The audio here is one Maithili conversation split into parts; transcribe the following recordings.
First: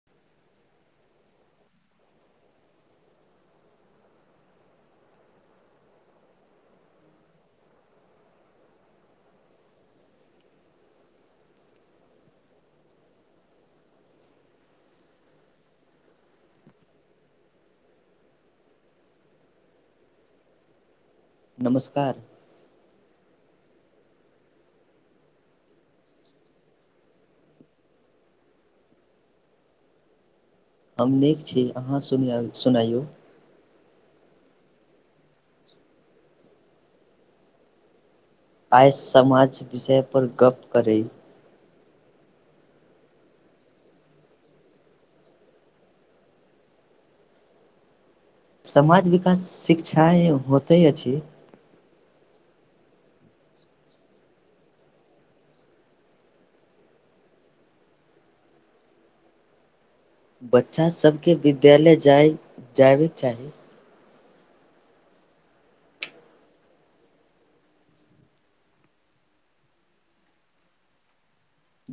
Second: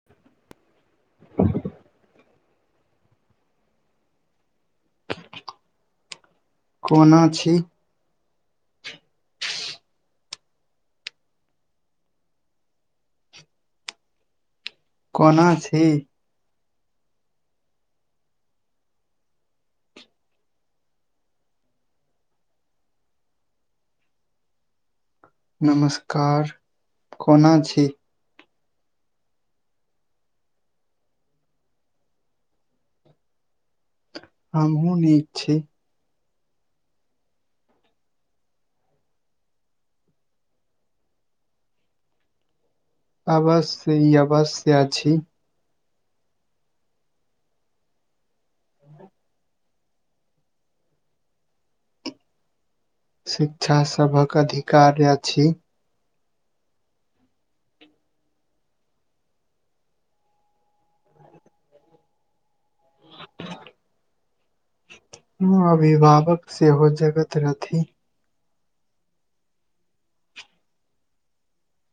[inaudible] कोना छी कोना छी नमस्कार नमस्कार कोना छी हम नीक छी अहाँ सुनिआइ सुनइयौ हमहूँ नीक छी आज समाज विषयपर गप करी अवश्य ई अवश्या छी समाज विकास शिक्षा होतै अछि शिक्षा सभक अधिकार अछि। बच्चासभके विद्यालय जाय जायबाक चाही हँ अभिभावक सेहो जगत रहथि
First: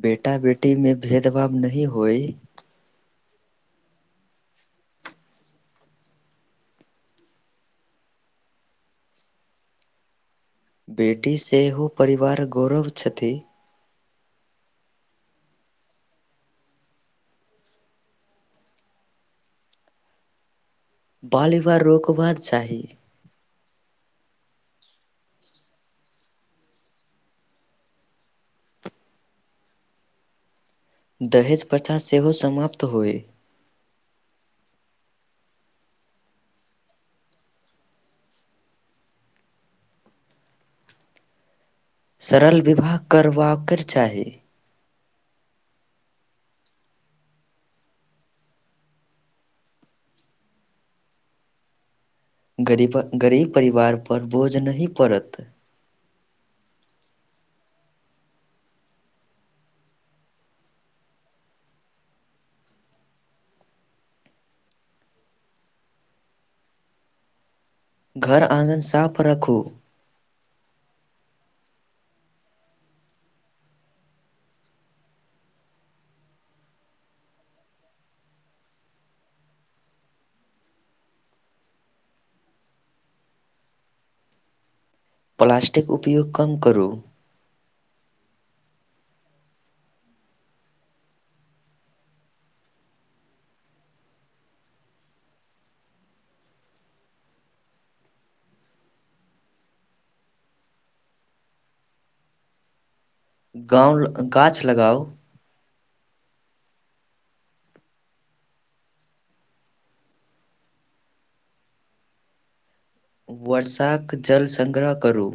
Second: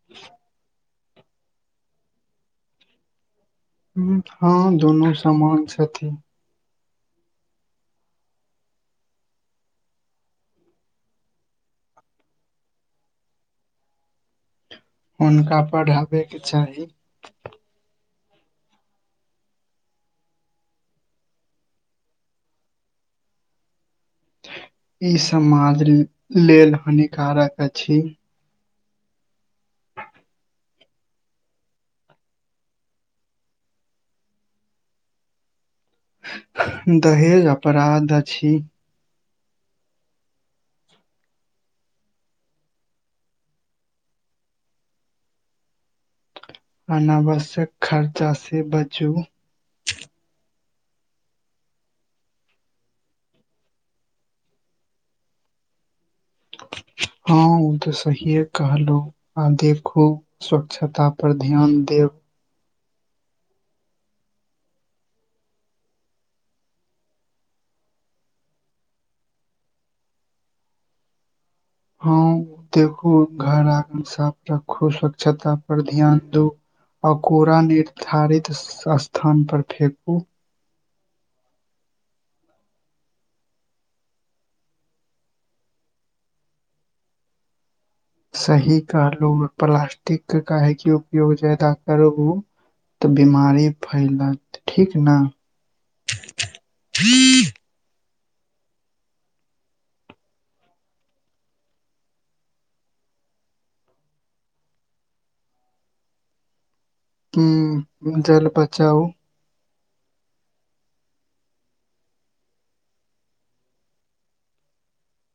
बेटा बेटी मे भेदभाव नहि होइ हँ दुनू समान छथि बेटी सेहो परिवार गौरव छथि हुनका पढ़ाबयके चाही बाल बिबाह रोकबाक चाही ई समाज लेल हानिकारक अछि दहेज प्रथा सेहो समाप्त होइ दहेज अपराध अछि सरल विवाह करबाक चाही अनावश्यक खर्चा से बचू गरीब गरीब परिवार पर बोझ नहि पड़त हँ उ तऽ सहीये कहलु आ देखू स्वच्छता पर ध्यान देब घर आङ्गन साफ रखू हँ देखू घर आंगन साफ रखू स्वच्छता पर ध्यान दू आ कोरा निर्धारित स्थान पर फेेकू प्लास्टिक उपयोग कम करू सही कहलुह प्लास्टिक के काहेकी उपयोग जादा करबु तऽ बिमारी फैलत ठीक ने गाँउ गाछ लगाउ उंम्म जल बचाउ वर्षाक जल सङ्ग्रह करू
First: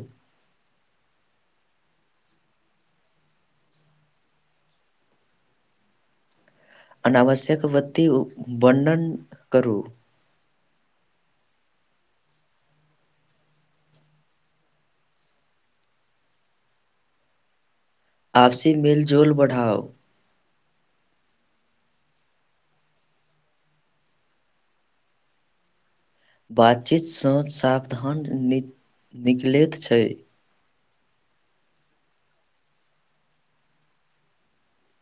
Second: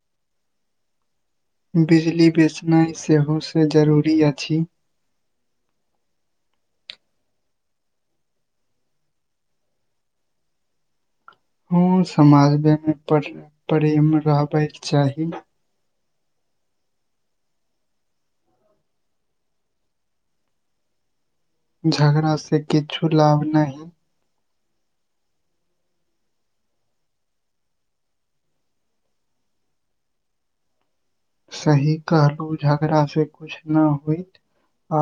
बिजली बेचनाइ सेहो से जरूरी अछि अनावश्यक बत्ती वर्णन करू। हँ समाजमे प्रेम रहबयके चाही आपसी मेल जोल बढ़ाउ झगड़ा से किछु लाभ नहि बातचीतसँ सावधान न निकलै छै सही कहलहु झगड़ा से कुछ न होइत आ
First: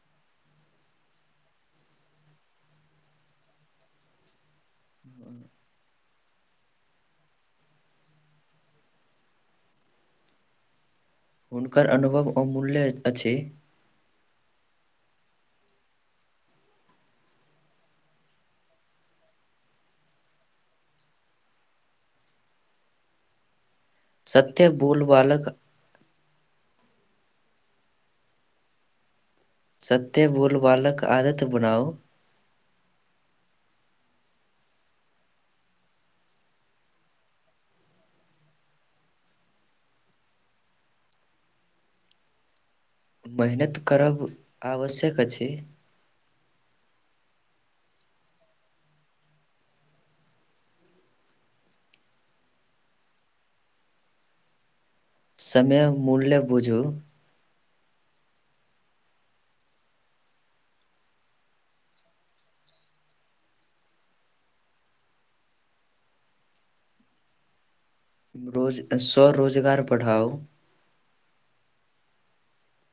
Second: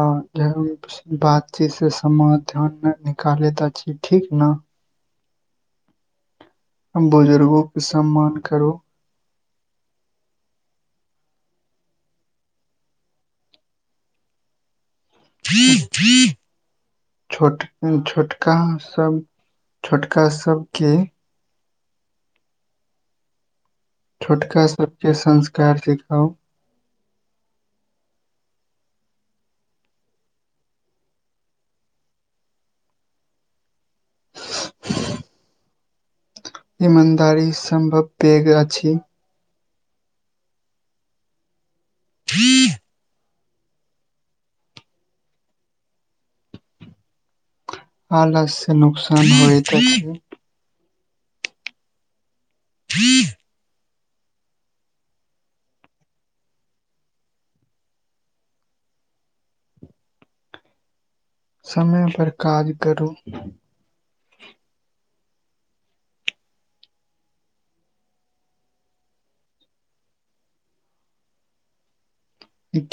बातचीत से समय ध्यान निकाले त छी ठीक ने बुजुर्गों के सम्मान करो हुनकर अनुभव अमूल्य अछि थ्री थ्री छोट छोटका सब छोटका सबके छोटका सत्य सबके बोलबाक संस्कार सिखाउ सत्य बोल बालक आदत बनाउ ईमानदारी सम्भव पेग अ अछि हीँ मेहनत करब आवश्यक अछि आलस से नुकसान होएत ी समय मूल्य बुझू समय पर काज करू रोज स्वरोजगार बढ़ाओ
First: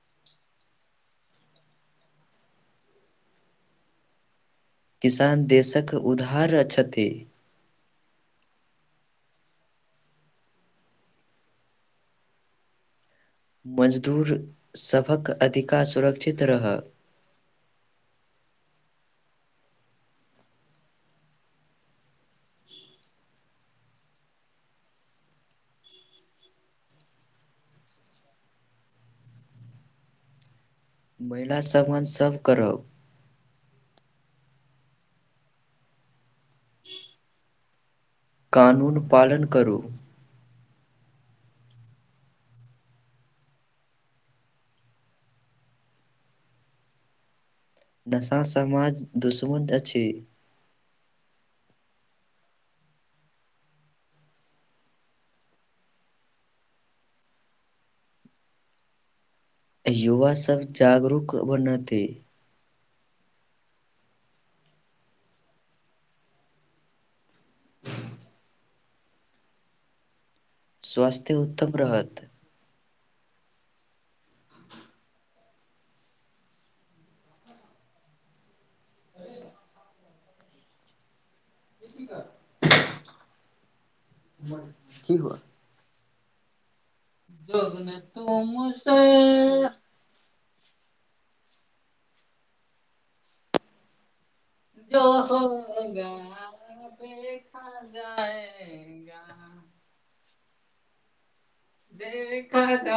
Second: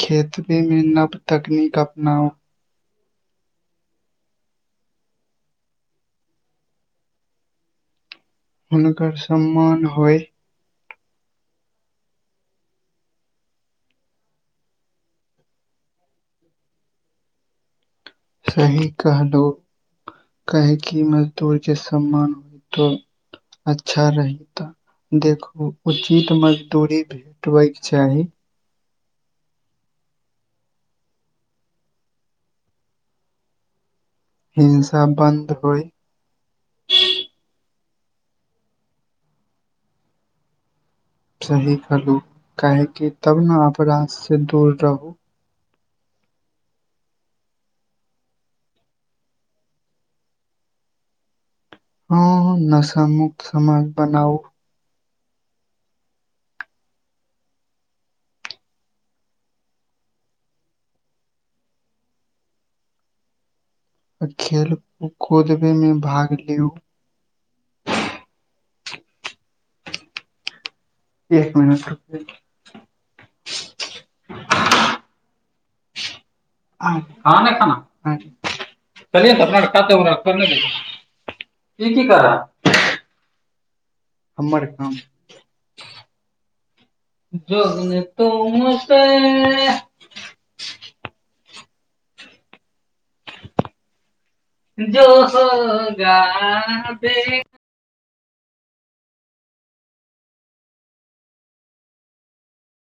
खेतब मे नव तकनीक अपनाउ किसान देशक उधार छथि हुनकर सम्मान होय मजदूर सबक अधिकार सुरक्षित रहय सही कहलो कहे की मजदूर के सम्मान तऽ अच्छा रही तऽ देखू उचित मजदूरी भेटबयके चाही महिला समान सब करब हिंसा बानधइ कानून पालन करूं सही खलु काहेकि तब ने अपराध से दूर रहु नशा समाज दुश्मन अछि हँ नशा मुक्त समाज बनाउ युवासब जागरूक बनतै आ खेल कूदबे में भाग लिउ स्वास्थ्य एक उत्तम मिनट रहत रुकिए खाना खाना चलिये त अपनाे कऽ की कर हमर खाम की हुआ जोगने तस हो जगा देखा जायगा देखा जाएगा